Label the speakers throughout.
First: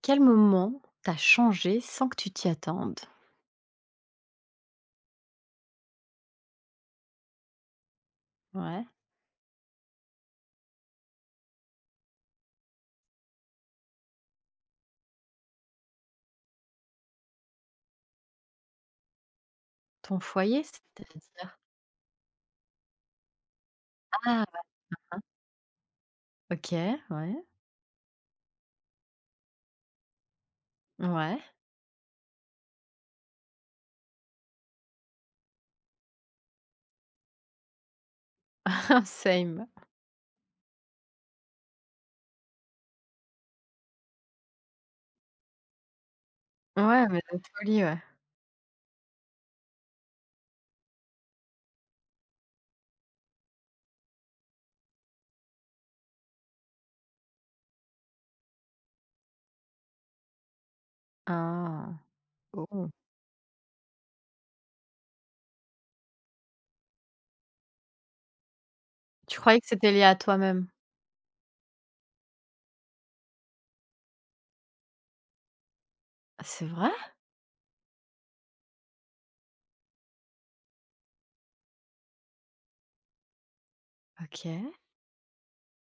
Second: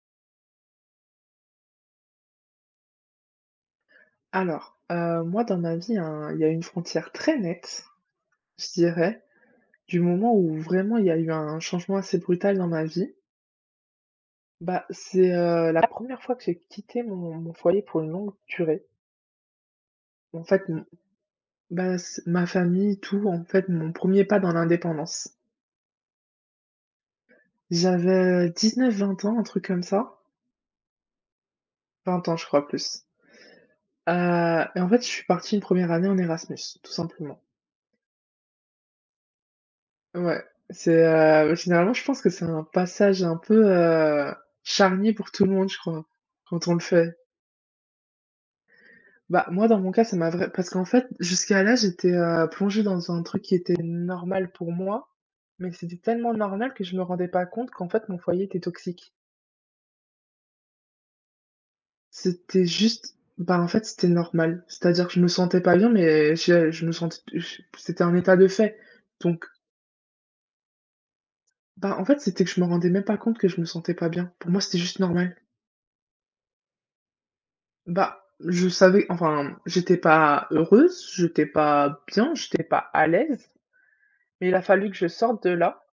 Speaker 1: Quel moment t'a changé sans que tu t'y attendes?
Speaker 2: Alors, moi dans ma vie, hein, il y a une frontière très nette, je
Speaker 1: Ouais.
Speaker 2: dirais, du moment où vraiment il y a eu un changement assez brutal dans ma vie. Bah, c'est, la première fois que j'ai quitté mon foyer pour une longue durée.
Speaker 1: Ton
Speaker 2: En fait,
Speaker 1: foyer,
Speaker 2: m
Speaker 1: c'est-à-dire?
Speaker 2: bah, c ma famille, tout, en fait, mon premier pas dans
Speaker 1: Ah!
Speaker 2: l'indépendance.
Speaker 1: OK, ouais.
Speaker 2: J'avais 19-20 ans, un truc comme ça,
Speaker 1: Ouais.
Speaker 2: 20 ans je crois plus, heu et en fait, je suis partie une première année en Erasmus, tout simplement.
Speaker 1: Same.
Speaker 2: Ouais, c'est, généralement, je pense que c'est un passage un peu, charnier pour tout le monde, je crois, quand on le
Speaker 1: Ouais,
Speaker 2: fait.
Speaker 1: mais de folie, ouais.
Speaker 2: Bah, moi, dans mon cas, ça m'a vrai parce qu'en fait, jusqu'à là, j'étais, plongée dans un truc qui était normal pour moi, mais c'était tellement normal que je me rendais pas compte qu'en fait, mon foyer était toxique.
Speaker 1: Ah!
Speaker 2: C'était
Speaker 1: Oh!
Speaker 2: juste, bah, en fait, c'était normal. C'est-à-dire que je me sentais pas bien, mais je me sentais, je c'était un état de fait.
Speaker 1: Tu
Speaker 2: Donc,
Speaker 1: croyais que c'était lié à toi-même?
Speaker 2: bah, en fait, c'était que je me rendais même pas compte que je me sentais pas bien. Pour moi, c'était juste normal.
Speaker 1: C'est vrai?
Speaker 2: Bah, je savais enfin, j'étais pas heureuse, j'étais pas bien, j'étais pas à l'aise, mais il a
Speaker 1: OK.
Speaker 2: fallu que je sorte de là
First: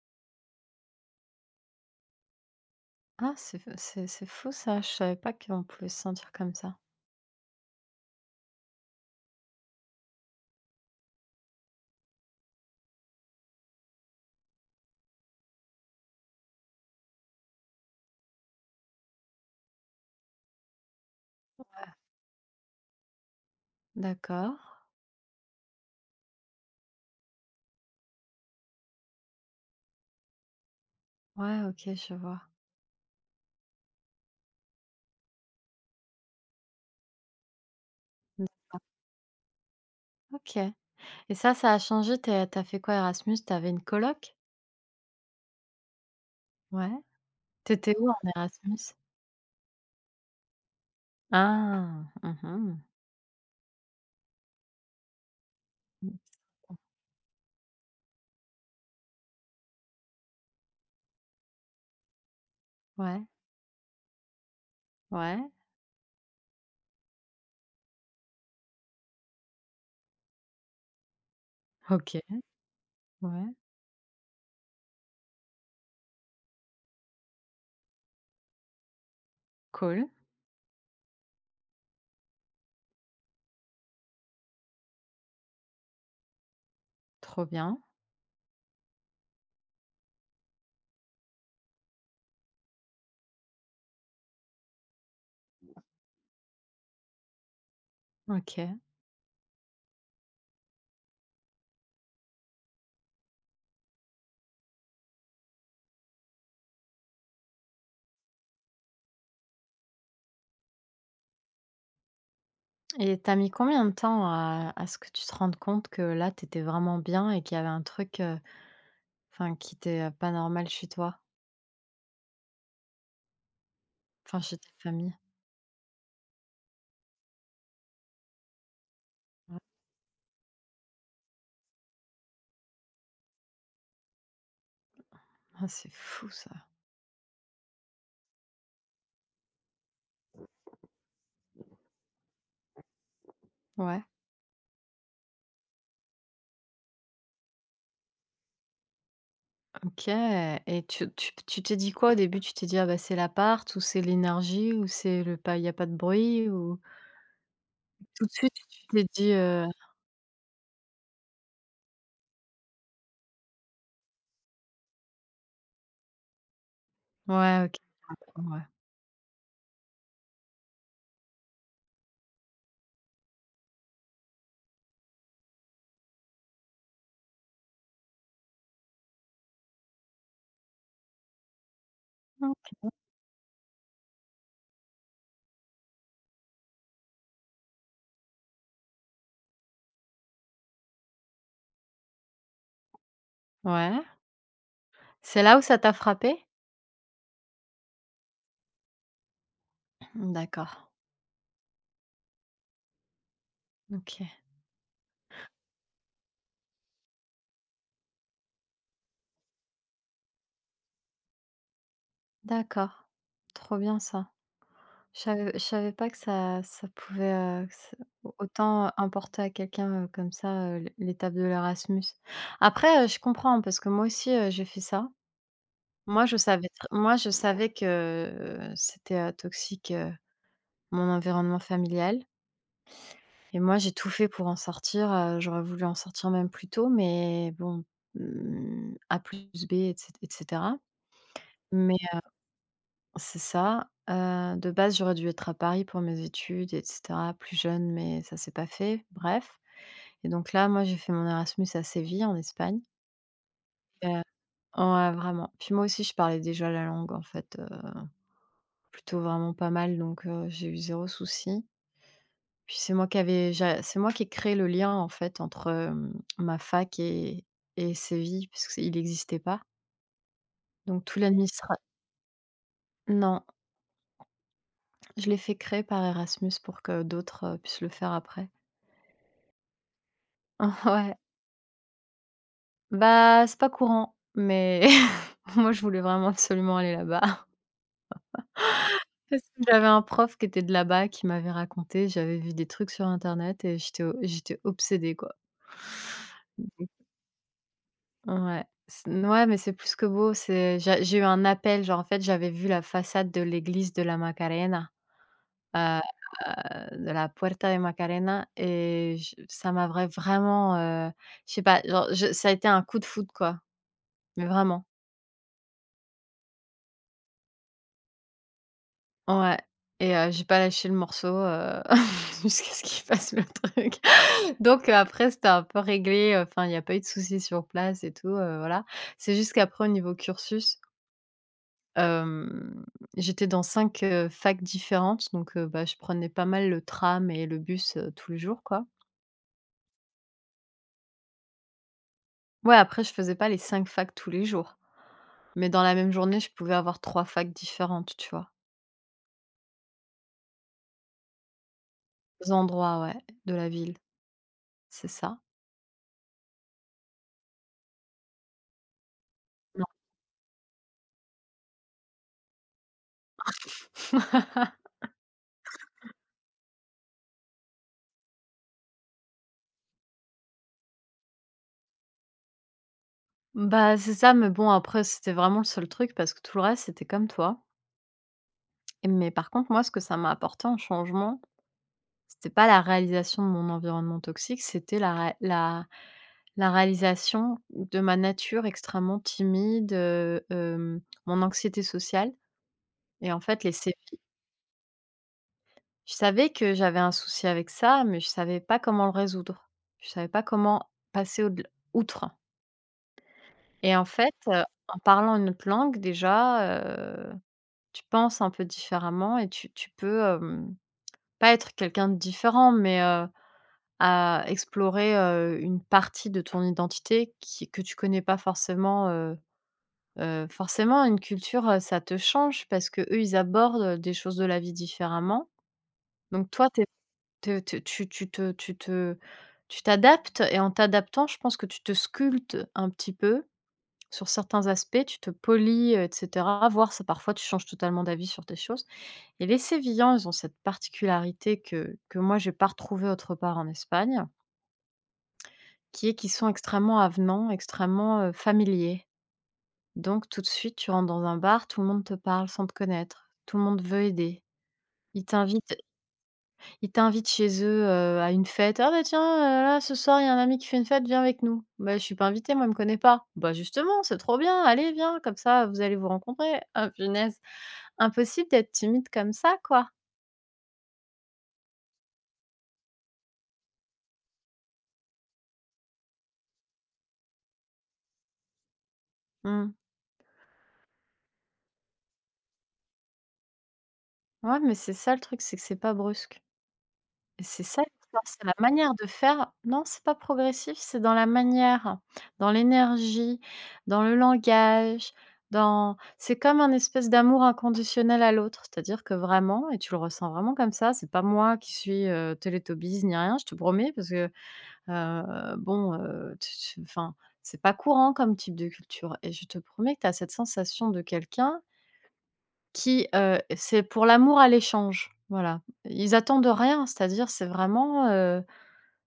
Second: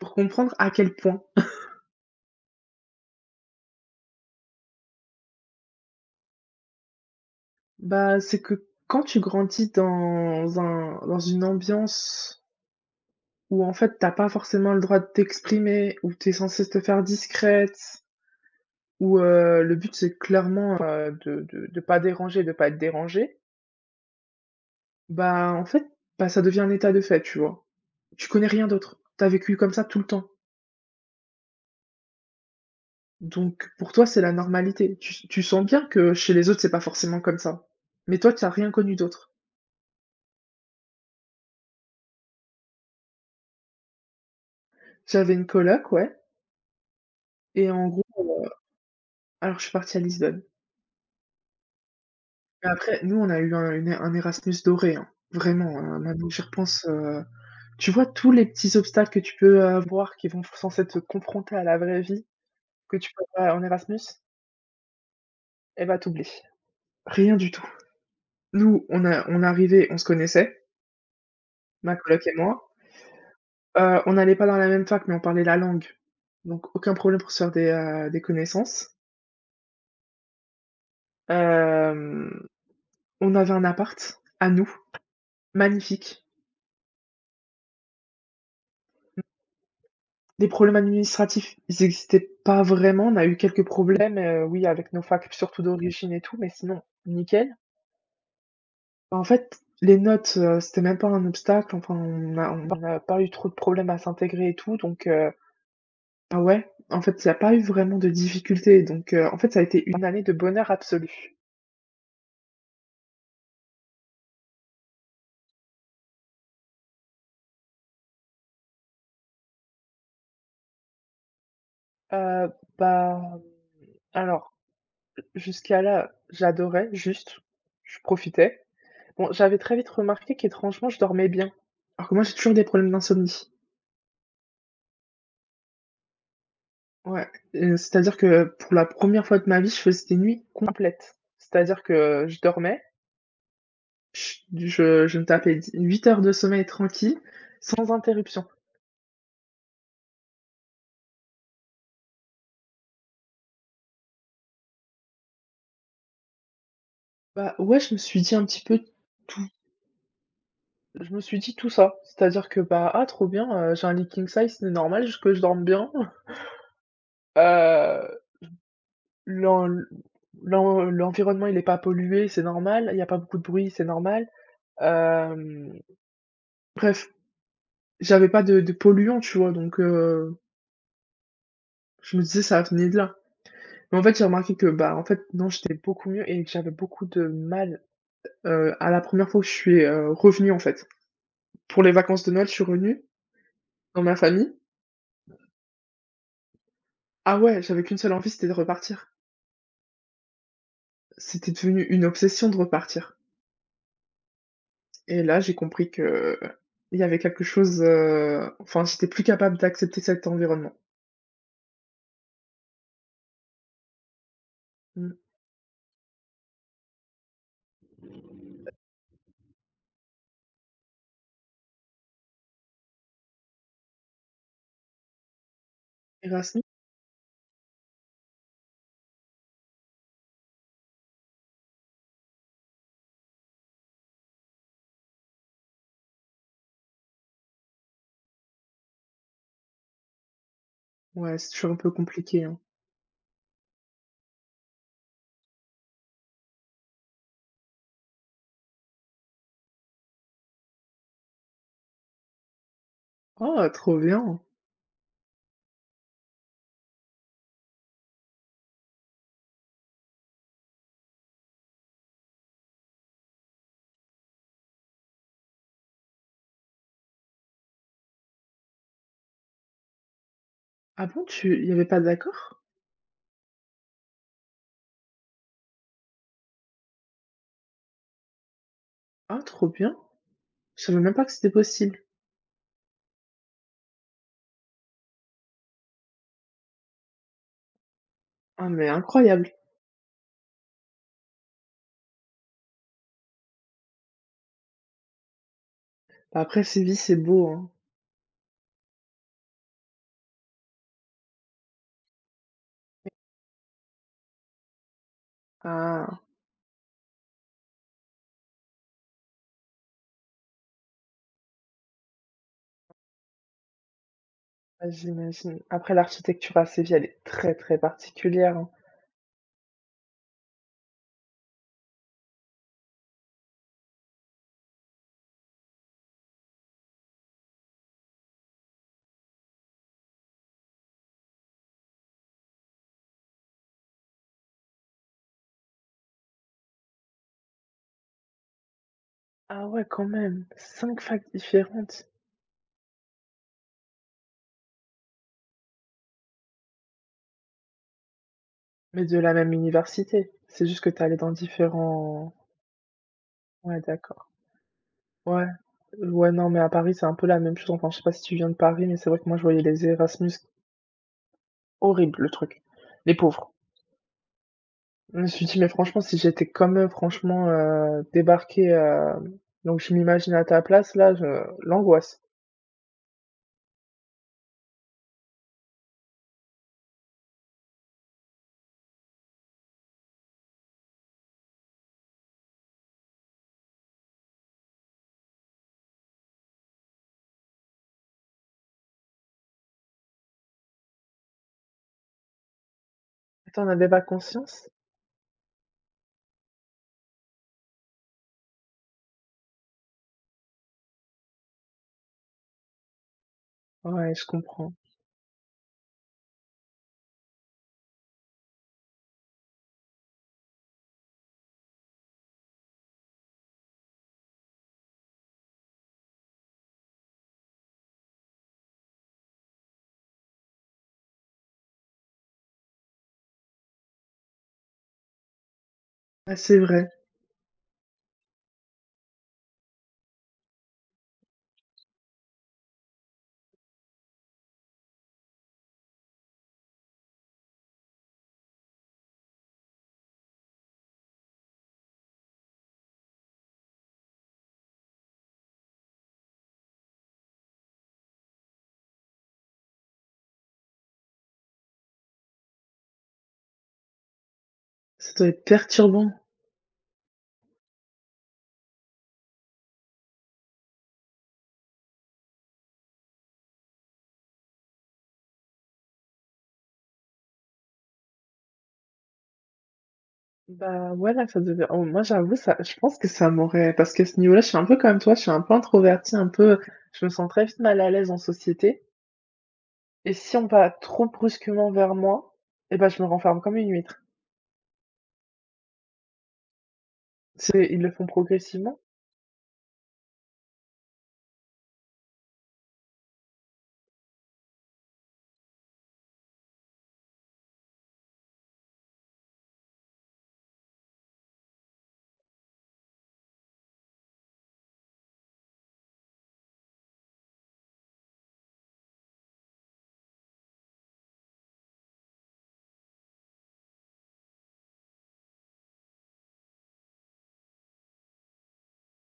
Speaker 2: pour comprendre à quel point.
Speaker 1: Ah, c'est fou ça, je savais pas qu'on pouvait se sentir comme ça.
Speaker 2: Bah, c'est que quand tu grandis dans un dans une ambiance où en fait t'as pas forcément le droit de t'exprimer, où t'es censé te faire discrète, où, le but c'est clairement, de pas déranger, de pas être dérangé.
Speaker 1: D'accord.
Speaker 2: Bah, en fait, bah, ça devient un état de fait, tu vois? Tu connais rien d'autre. T'as vécu comme ça tout le temps.
Speaker 1: Ouais, OK, je vois.
Speaker 2: Donc pour toi, c'est la normalité. Tu sens bien que chez les autres, c'est pas forcément comme ça. Mais toi, tu as rien
Speaker 1: D'accord.
Speaker 2: connu d'autre.
Speaker 1: OK. Et ça a changé, tu t'as fait quoi Erasmus? T'avais une coloc?
Speaker 2: J'avais une coloc, ouais,
Speaker 1: Ouais.
Speaker 2: et en
Speaker 1: T'étais
Speaker 2: gros,
Speaker 1: où en Erasmus?
Speaker 2: alors je suis partie à Lisbonne.
Speaker 1: Ah!
Speaker 2: Mais
Speaker 1: Mmh.
Speaker 2: après, nous, on a eu un Erasmus doré, hein. Vraiment,
Speaker 1: Mmh,
Speaker 2: maintenant que j'y
Speaker 1: ça.
Speaker 2: repense, tu vois tous les petits obstacles que tu peux avoir qui vont censés te confronter à la vraie vie, que tu
Speaker 1: Ouais,
Speaker 2: peux pas en Erasmus
Speaker 1: ouais,
Speaker 2: et bah, t'oublies. Rien du tout. Nous, on arrivait, on se connaissait, ma
Speaker 1: OK,
Speaker 2: coloc et moi.
Speaker 1: ouais,
Speaker 2: On n'allait pas dans la même fac, mais on parlait la langue, donc aucun problème pour se faire des connaissances.
Speaker 1: cool,
Speaker 2: Hem, on avait un appart à nous, magnifique.
Speaker 1: trop bien,
Speaker 2: Les problèmes administratifs, ils n'existaient pas vraiment. On a eu quelques problèmes, oui, avec nos facs, surtout d'origine et tout, mais sinon nickel.
Speaker 1: OK.
Speaker 2: En fait, les notes, c'était même pas un obstacle, enfin, on n'a pas eu trop de problèmes à s'intégrer et tout, donc, ah ouais, en fait, il n'y a pas eu vraiment de difficultés, donc, en fait, ça a été une année de bonheur absolu.
Speaker 1: Et tu as mis combien de temps à ce que tu te rendes compte que là, tu étais vraiment bien et qu'il y avait un truc, enfin qui était, pas normal chez toi?
Speaker 2: Heu, bah,
Speaker 1: Enfin
Speaker 2: alors,
Speaker 1: chez ta famille?
Speaker 2: jusqu'à là, j'adorais, juste, je profitais. Bon, j'avais très vite remarqué qu'étrangement, je dormais bien, alors que moi, j'ai toujours des problèmes d'insomnie.
Speaker 1: Ah, c'est fou ça.
Speaker 2: Ouais, c'est-à-dire que pour la première fois de ma vie, je faisais des nuits complètes. C'est-à-dire que je dormais,
Speaker 1: Ouais,
Speaker 2: ch je me tapais d 8 heures de sommeil tranquille, sans interruption.
Speaker 1: OK. Et tu t'es dit quoi au début? Tu t'es dit: «Ah bah, c'est l'appart» ou c'est l'énergie ou c'est le pas il y a pas de bruit ou
Speaker 2: Bah, ouais, je me suis
Speaker 1: tout de
Speaker 2: dit un
Speaker 1: suite
Speaker 2: petit
Speaker 1: tu
Speaker 2: peu
Speaker 1: t'es dit,
Speaker 2: tout. Je me suis dit tout ça, c'est-à-dire que, bah: «Ah trop bien, j'ai un lit king size, c'est normal j que je dorme bien».
Speaker 1: ouais, OK, je
Speaker 2: Heu
Speaker 1: comprends, ouais.
Speaker 2: L'en l'environnement, il est pas pollué, c'est normal. Il y a pas beaucoup de bruit, c'est normal. Hem, Bref, j'avais pas de polluants, tu vois? Donc, je me disais: «Ça venait de là». Mais en fait, j'ai remarqué que, bah, en fait, non, j'étais beaucoup mieux et que j'avais beaucoup de mal, à la première fois que je suis, revenue, en fait. Pour les vacances de Noël, je suis revenue dans
Speaker 1: Ouais,
Speaker 2: ma famille.
Speaker 1: c'est là où ça t'a frappé?
Speaker 2: Ah ouais, j'avais qu'une seule envie, c'était de repartir.
Speaker 1: Mmh, d'accord.
Speaker 2: C'était devenu une obsession de repartir.
Speaker 1: OK.
Speaker 2: Et là, j'ai compris que il y avait quelque chose, enfin, j'étais plus capable d'accepter cet environnement.
Speaker 1: D'accord. Trop bien ça.
Speaker 2: Mmh.
Speaker 1: Je savais pas que ça ça pouvait, que ça au autant importer à quelqu'un, comme ça, l'étape de l'Erasmus. Après, je comprends parce que moi aussi, j'ai fait ça. Moi,
Speaker 2: Erasmus?
Speaker 1: je savais que c'était, toxique, mon environnement familial et moi, j'ai tout fait pour en sortir, j'aurais voulu en sortir même plus tôt mais bon, mmh, A plus B et cet cetera.
Speaker 2: Ouais, c'est toujours un peu
Speaker 1: Mais
Speaker 2: compliqué, hein.
Speaker 1: c'est ça. De base, j'aurais dû être à Paris pour mes études et cetera, plus jeune, mais ça s'est pas fait, bref. Et donc là, moi, j'ai fait mon Erasmus à Séville, en Espagne.
Speaker 2: Oh, trop
Speaker 1: Super.
Speaker 2: bien!
Speaker 1: Ouais, vraiment. Puis moi aussi, je parlais déjà la langue, en fait, plutôt vraiment pas mal donc j'ai eu zéro souci. Puis c'est moi qui ai créé le lien, en fait, entre, ma fac et Séville puisqu'il n'existait pas. Donc
Speaker 2: Ah
Speaker 1: tout
Speaker 2: bon, tu il y
Speaker 1: OK.
Speaker 2: avait pas d'accord?
Speaker 1: Non, je l'ai fait créer par Erasmus pour que d'autres, puissent le faire après.
Speaker 2: Ah, trop bien! Je savais même
Speaker 1: Ouais.
Speaker 2: pas que c'était possible.
Speaker 1: Bah, c'est pas courant, mais moi, je voulais vraiment absolument aller là-bas.
Speaker 2: Ah, mais
Speaker 1: Parce
Speaker 2: incroyable!
Speaker 1: que j'avais un prof qui était de là-bas, qui m'avait raconté, j'avais vu des trucs sur internet et j'étais obsédée, quoi.
Speaker 2: Bah, après Séville, c'est beau, hein.
Speaker 1: Ouais, c'est ouais, mais c'est plus que beau, c'est j'ai eu un appel, genre, en fait, j'avais vu la façade de l'église de la Macarena, heu,
Speaker 2: Ah,
Speaker 1: de la Puerta de Macarena et je ça m'avait vraiment, heu, je sais pas, genre, je ça a été un coup de foudre, quoi, mais vraiment.
Speaker 2: bah, j'imagine. Après, l'architecture à Séville, elle est très, très particulière, hein.
Speaker 1: Ouais. Et j'ai pas lâché le morceau, jusqu'à ce qu'il fasse le truc. Donc après, c'était un peu réglé, enfin, il y a pas eu de soucis sur place et tout, voilà. C'est juste qu'après au niveau cursus, hem, j'étais dans 5 facs différentes donc bah, je prenais pas mal le tram et le bus, tous les jours, quoi.
Speaker 2: Ah ouais, quand même! 5 facs différentes,
Speaker 1: Ouais, après je faisais pas les 5 facs tous les jours, mais dans la même journée, je pouvais avoir 3 facs différentes, tu vois?
Speaker 2: mais de la même université. C'est juste que tu es dans différents,
Speaker 1: 2 endroits, ouais, de la
Speaker 2: ouais,
Speaker 1: ville,
Speaker 2: d'accord.
Speaker 1: c'est ça.
Speaker 2: Ouais, ouais, non, mais à Paris, c'est un peu la même chose. Enfin, je sais pas si tu viens de Paris, mais c'est vrai que moi, je voyais les
Speaker 1: Non.
Speaker 2: Erasmus, horrible le truc. Les pauvres. Je me suis dit, mais franchement, si j'étais comme eux, franchement, débarquer, donc je m'imagine à ta place, là, l'angoisse.
Speaker 1: Bah, c'est ça, mais bon, après, c'était vraiment le seul truc parce que tout le reste, c'était comme toi. Et mais par contre, moi, ce que ça m'a apporté en changement, c'était pas la réalisation de mon environnement toxique, c'était la ré la la réalisation de ma nature extrêmement timide, mon anxiété sociale et en fait,
Speaker 2: Attends, on
Speaker 1: les
Speaker 2: avait
Speaker 1: sévices.
Speaker 2: pas conscience?
Speaker 1: Je savais que j'avais un souci avec ça, mais je savais pas comment le résoudre. Je savais pas comment passer au outre et en
Speaker 2: Ouais, je
Speaker 1: fait,
Speaker 2: comprends.
Speaker 1: en parlant une autre langue déjà, tu penses un peu différemment et tu peux, pas être quelqu'un de différent, mais, à explorer, une partie de ton identité qui que tu connais pas forcément, forcément une culture, ça te change parce que eux, ils abordent, des choses de la vie différemment.
Speaker 2: Ah,
Speaker 1: Donc
Speaker 2: c'est
Speaker 1: toi, tu es
Speaker 2: vrai,
Speaker 1: te tu tu te tu te tu t'adaptes et en t'adaptant, je pense que tu te sculptes un petit peu sur certains aspects, tu te polis, et cetera, voire ça parfois tu changes totalement d'avis sur des choses et les Sévillans, ils ont cette particularité que moi j'ai pas retrouvée autre part en Espagne, qui est qu'ils sont extrêmement avenants, extrêmement, familiers. Donc tout de suite, tu rentres dans un bar, tout le monde te parle sans te connaître, tout le monde veut aider.
Speaker 2: ça
Speaker 1: Ils
Speaker 2: doit être
Speaker 1: t'invitent
Speaker 2: perturbant.
Speaker 1: Ils t'invitent chez eux, à une fête: «Ah bah tiens, là ce soir il y a un ami qui fait une fête, viens avec nous». «Bah je suis pas invitée, moi il me connaît pas». «Bah justement, c'est trop bien, allez viens, comme ça vous allez vous rencontrer». Ah punaise! Impossible d'être timide comme ça quoi.
Speaker 2: Bah, voilà, ça devait, oh, moi, j'avoue, ça, je pense que ça m'aurait. Parce que ce niveau-là, je suis un peu comme toi, je suis un peu introvertie, un peu. Je me sens très vite mal à l'aise en société.
Speaker 1: Mmh.
Speaker 2: Et si on va trop brusquement vers moi, et bah, je me renferme comme une huître.
Speaker 1: Ouais mais c'est ça le truc, c'est que c'est pas brusque. C'est
Speaker 2: C'est Ils
Speaker 1: ça
Speaker 2: le font
Speaker 1: l'histoire, c'est la
Speaker 2: progressivement?
Speaker 1: manière de faire. Non, c'est pas progressif, c'est dans la manière, dans l'énergie, dans le langage, dans c'est comme un espèce d'amour inconditionnel à l'autre. C'est-à-dire que vraiment et tu le ressens vraiment comme ça, c'est pas moi qui suis, Teletubbies ni rien, je te promets parce que, tu enfin, c'est pas courant comme type de culture et je te promets que tu as cette sensation de quelqu'un qui, c'est pour l'amour à l'échange, voilà. Ils attendent rien, c'est-à-dire c'est vraiment,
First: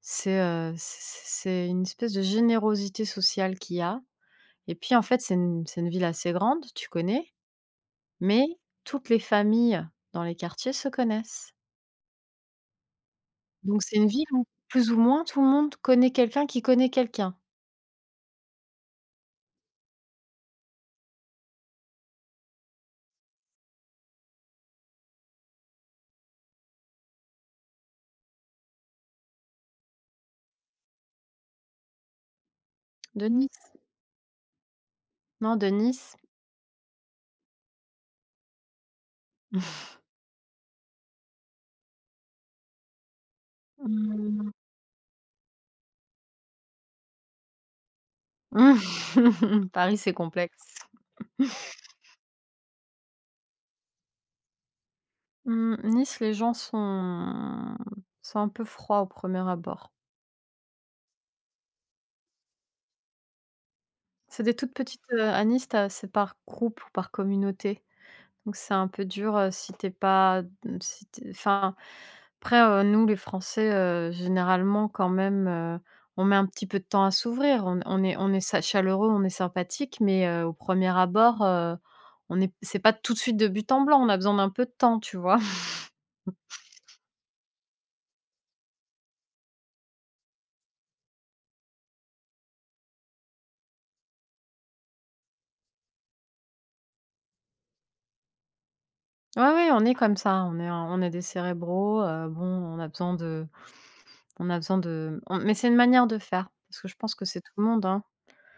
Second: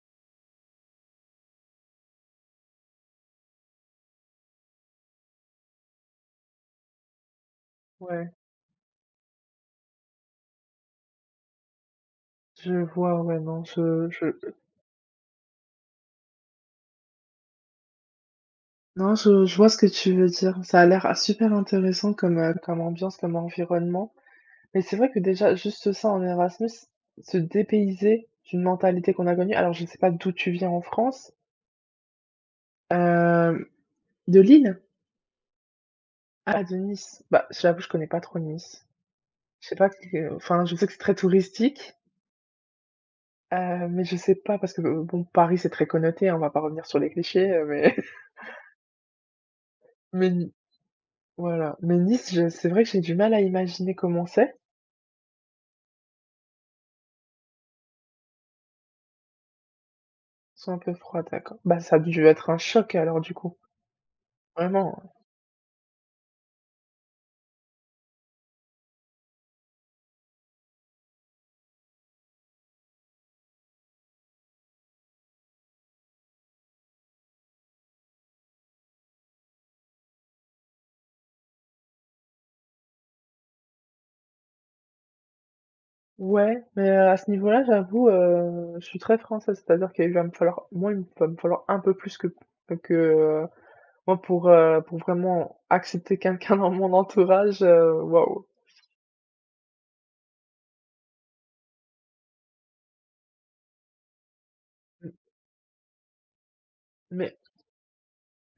Speaker 1: c'est, heu, c c'est une espèce de générosité sociale qu'il y a et puis, en fait, c'est une ville assez grande, tu connais,
Speaker 2: Ouais,
Speaker 1: mais toutes les familles dans les quartiers se connaissent.
Speaker 2: je vois, ouais, non,
Speaker 1: Donc c'est une
Speaker 2: je
Speaker 1: ville où, plus ou moins, tout le monde connaît quelqu'un qui connaît quelqu'un.
Speaker 2: non, je vois ce que tu veux dire. Ça a l'air, ah, super intéressant comme ambiance, comme environnement. Mais c'est vrai que déjà, juste ça en Erasmus, se dépayser d'une mentalité qu'on a connue alors je ne sais pas d'où tu viens en France.
Speaker 1: De Nice?
Speaker 2: Hem, de Lille?
Speaker 1: Non, de Nice?
Speaker 2: Ah, de Nice. Bah, j'avoue, je connais pas trop Nice. Je sais pas que enfin, je sais que c'est très touristique. Mais je sais
Speaker 1: Mmh.
Speaker 2: pas parce que, bon, Paris, c'est très connoté, hein, on va pas revenir sur les clichés, mais
Speaker 1: Paris, c'est
Speaker 2: mais N
Speaker 1: complexe.
Speaker 2: voilà, mais Nice, je c'est vrai que j'ai du mal à imaginer comment c'est.
Speaker 1: Mmh, Nice, les gens sont un peu froids au premier abord.
Speaker 2: C'est un peu froid, d'accord. Bah, ça a dû être un choc alors du coup,
Speaker 1: C'est des toutes
Speaker 2: vraiment.
Speaker 1: petites, à Nice, tu c'est par groupe ou par communauté. Donc c'est un peu dur, si t'es pas mmh, si tu enfin, après, nous les Français, généralement quand même, on met un petit peu de temps à s'ouvrir. On est sa chaleureux, on est sympathique, mais au premier abord, on est c'est pas tout de suite de but en blanc, on a besoin d'un peu de temps, tu vois?
Speaker 2: Ouais, mais, à ce niveau-là, j'avoue, je suis très française, c'est-à-dire qu'il va me falloir un peu plus que moi pour vraiment accepter quelqu'un dans mon entourage, waouh.
Speaker 1: Ouais, ouais, on est comme ça, on est des cérébraux, bon, on a besoin de on a besoin
Speaker 2: M
Speaker 1: de on mais c'est une manière de faire, parce que je pense que
Speaker 2: mais
Speaker 1: c'est tout le monde, hein.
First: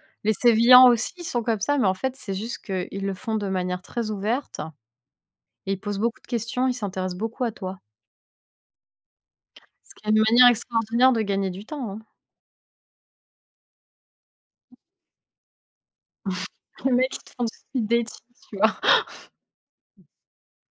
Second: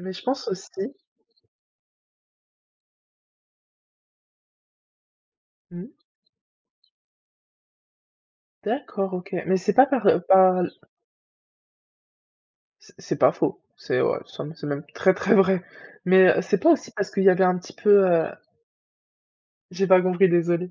Speaker 2: mais je
Speaker 1: Les
Speaker 2: pense
Speaker 1: Sévillans
Speaker 2: aussi,
Speaker 1: aussi, ils sont comme ça, mais en fait, c'est juste qu'ils le font de manière très ouverte et ils posent
Speaker 2: mmh,
Speaker 1: beaucoup de questions, ils s'intéressent beaucoup à toi.
Speaker 2: d'accord, OK, mais c'est pas
Speaker 1: Ce
Speaker 2: par,
Speaker 1: qui est une manière
Speaker 2: par
Speaker 1: extraordinaire de gagner du temps, hein.
Speaker 2: C'est pas faux. C'est, ouais, c'est même très, très vrai. Mais, c'est pas aussi
Speaker 1: Les
Speaker 2: parce
Speaker 1: mecs,
Speaker 2: qu'il
Speaker 1: ils
Speaker 2: y
Speaker 1: te
Speaker 2: avait
Speaker 1: font
Speaker 2: un
Speaker 1: du
Speaker 2: petit
Speaker 1: speed
Speaker 2: peu,
Speaker 1: dating, tu vois?
Speaker 2: j'ai pas compris, désolé.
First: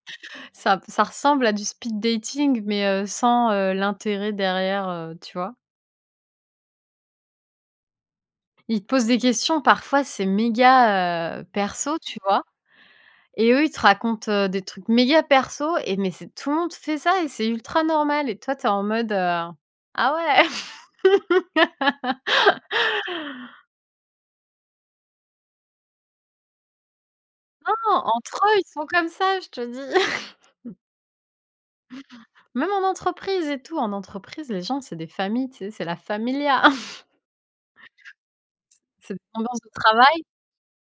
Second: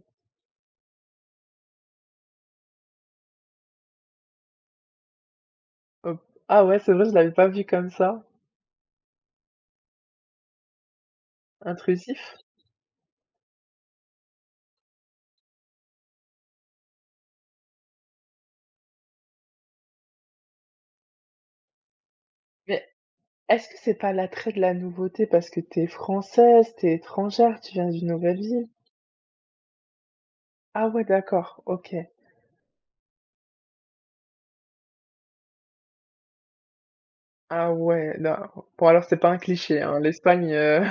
Speaker 1: Ça ça ressemble à du speed dating, mais sans, l'intérêt derrière, tu vois?
Speaker 2: Hop. Ah ouais, c'est vrai, je l'avais pas vu comme ça,
Speaker 1: Ils te posent des questions, parfois c'est méga, perso, tu
Speaker 2: intrusif.
Speaker 1: vois? Et eux, ils te racontent, des trucs méga perso et c'est tout le monde fait ça et c'est ultra normal et toi, t'es en mode, «Ah ouais!»
Speaker 2: Mais est-ce que c'est pas l'attrait de la nouveauté parce que t'es française, t'es es étrangère, tu viens
Speaker 1: Non,
Speaker 2: d'une nouvelle
Speaker 1: entre eux, ils
Speaker 2: ville?
Speaker 1: sont comme ça, je te dis.
Speaker 2: Ah ouais, d'accord, OK.
Speaker 1: Même en entreprise et tout. En entreprise, les gens, c'est des familles, tu sais, c'est la familia.
Speaker 2: Ah ouais, non. Bon alors c'est
Speaker 1: C'est
Speaker 2: pas un
Speaker 1: l'ambiance de
Speaker 2: cliché, hein,
Speaker 1: travail
Speaker 2: l'Espagne,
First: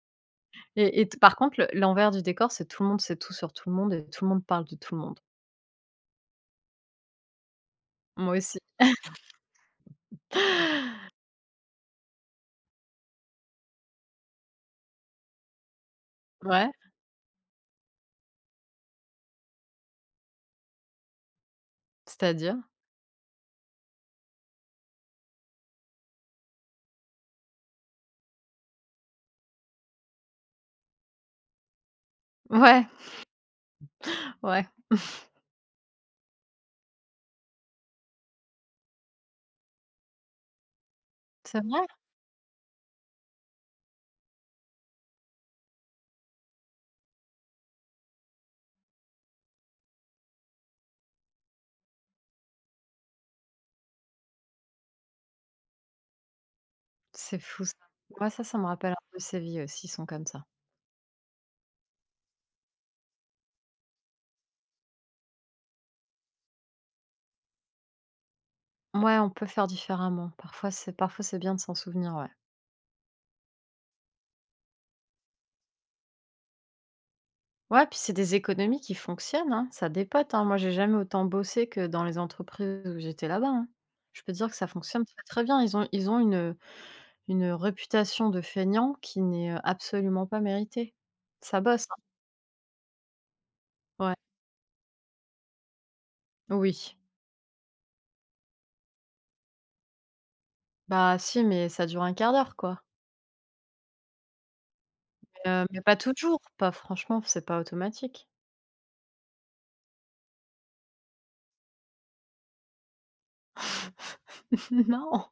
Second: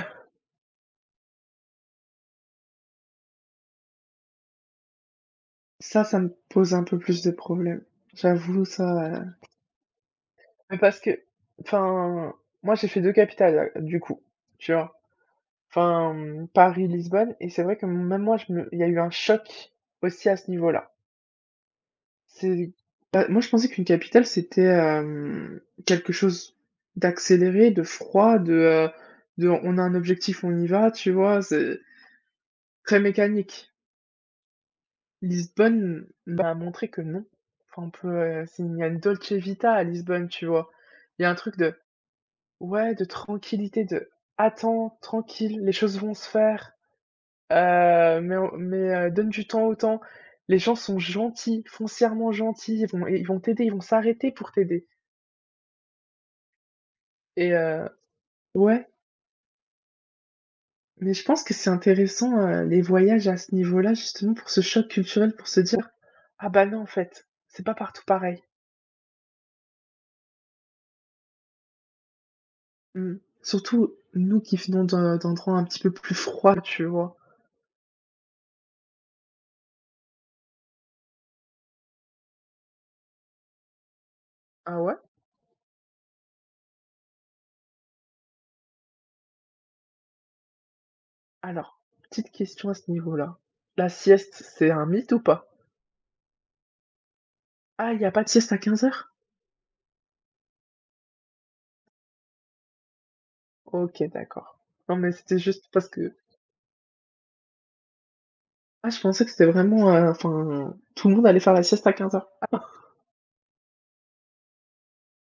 Speaker 1: et t par contre, le l'envers du décor, c'est tout le monde sait tout sur tout le monde et tout le monde parle de tout le monde.
Speaker 2: ça me pose un peu plus de problèmes.
Speaker 1: Moi aussi.
Speaker 2: J'avoue ça, heu mais parce que enfin, moi j'ai fait 2 capitales, du coup, tu vois? Enfin, mmh,
Speaker 1: Ouais,
Speaker 2: Paris-Lisbonne et c'est vrai que même moi je me il y a eu un choc aussi à ce niveau-là.
Speaker 1: c'est-à-dire?
Speaker 2: C'est Bah, moi je pensais qu'une capitale c'était, quelque chose d'accéléré, de froid, de on a un objectif, on y va, tu vois? C'est
Speaker 1: Ouais,
Speaker 2: très mécanique.
Speaker 1: ouais.
Speaker 2: Lisbonne m'a montré que non. Enfin on peut, c'est il y a une dolce vita à Lisbonne, tu vois? Il y a un truc
Speaker 1: C'est
Speaker 2: de
Speaker 1: vrai?
Speaker 2: ouais, de tranquillité, de attends, tranquille, les choses vont se faire. Mais, donne du temps au temps. Les gens sont gentils, foncièrement gentils, ils vont t'aider, ils vont s'arrêter pour t'aider
Speaker 1: C'est
Speaker 2: et,
Speaker 1: fou ça. Ouais, ça me
Speaker 2: ouais,
Speaker 1: rappelle un peu Séville aussi, ils sont comme ça.
Speaker 2: mais je pense que c'est intéressant, les voyages à ce niveau-là, justement pour ce choc culturel, pour se dire: «Ah bah non, en fait, c'est pas partout pareil».
Speaker 1: Ouais, on peut faire différemment. Parfois, c'est bien de s'en souvenir, ouais.
Speaker 2: Mmh. Surtout nous qui venons d'endroits un petit peu plus froids, tu vois?
Speaker 1: Ouais, puis c'est des économies qui fonctionnent, hein, ça dépote, hein. Moi, j'ai jamais autant bossé que dans les entreprises où j'étais là-bas, hein. Je peux te dire que ça
Speaker 2: Ah ouais?
Speaker 1: fonctionne très, très bien. Ils ont une réputation de feignants qui n'est, absolument pas méritée. Ça
Speaker 2: Alors,
Speaker 1: bosse, hein.
Speaker 2: petite question à ce niveau-là. La
Speaker 1: Ouais,
Speaker 2: sieste, c'est un mythe ou pas?
Speaker 1: oui.
Speaker 2: Ah, il y a pas de sieste à 15h?
Speaker 1: Bah, si, mais ça dure un quart d'heure, quoi.
Speaker 2: OK, d'accord. Non, mais c'était juste
Speaker 1: Mais
Speaker 2: parce
Speaker 1: pas
Speaker 2: que,
Speaker 1: toujours, pas franchement, c'est pas automatique.
Speaker 2: ah, je pensais que c'était vraiment, enfin, tout le monde allait faire la sieste à 15h.
Speaker 1: Non,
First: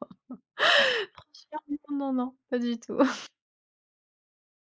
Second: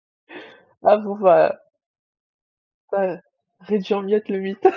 Speaker 2: Ah bon, bah,
Speaker 1: non, non, non, pas du tout.
Speaker 2: ça réduire miette le mythe.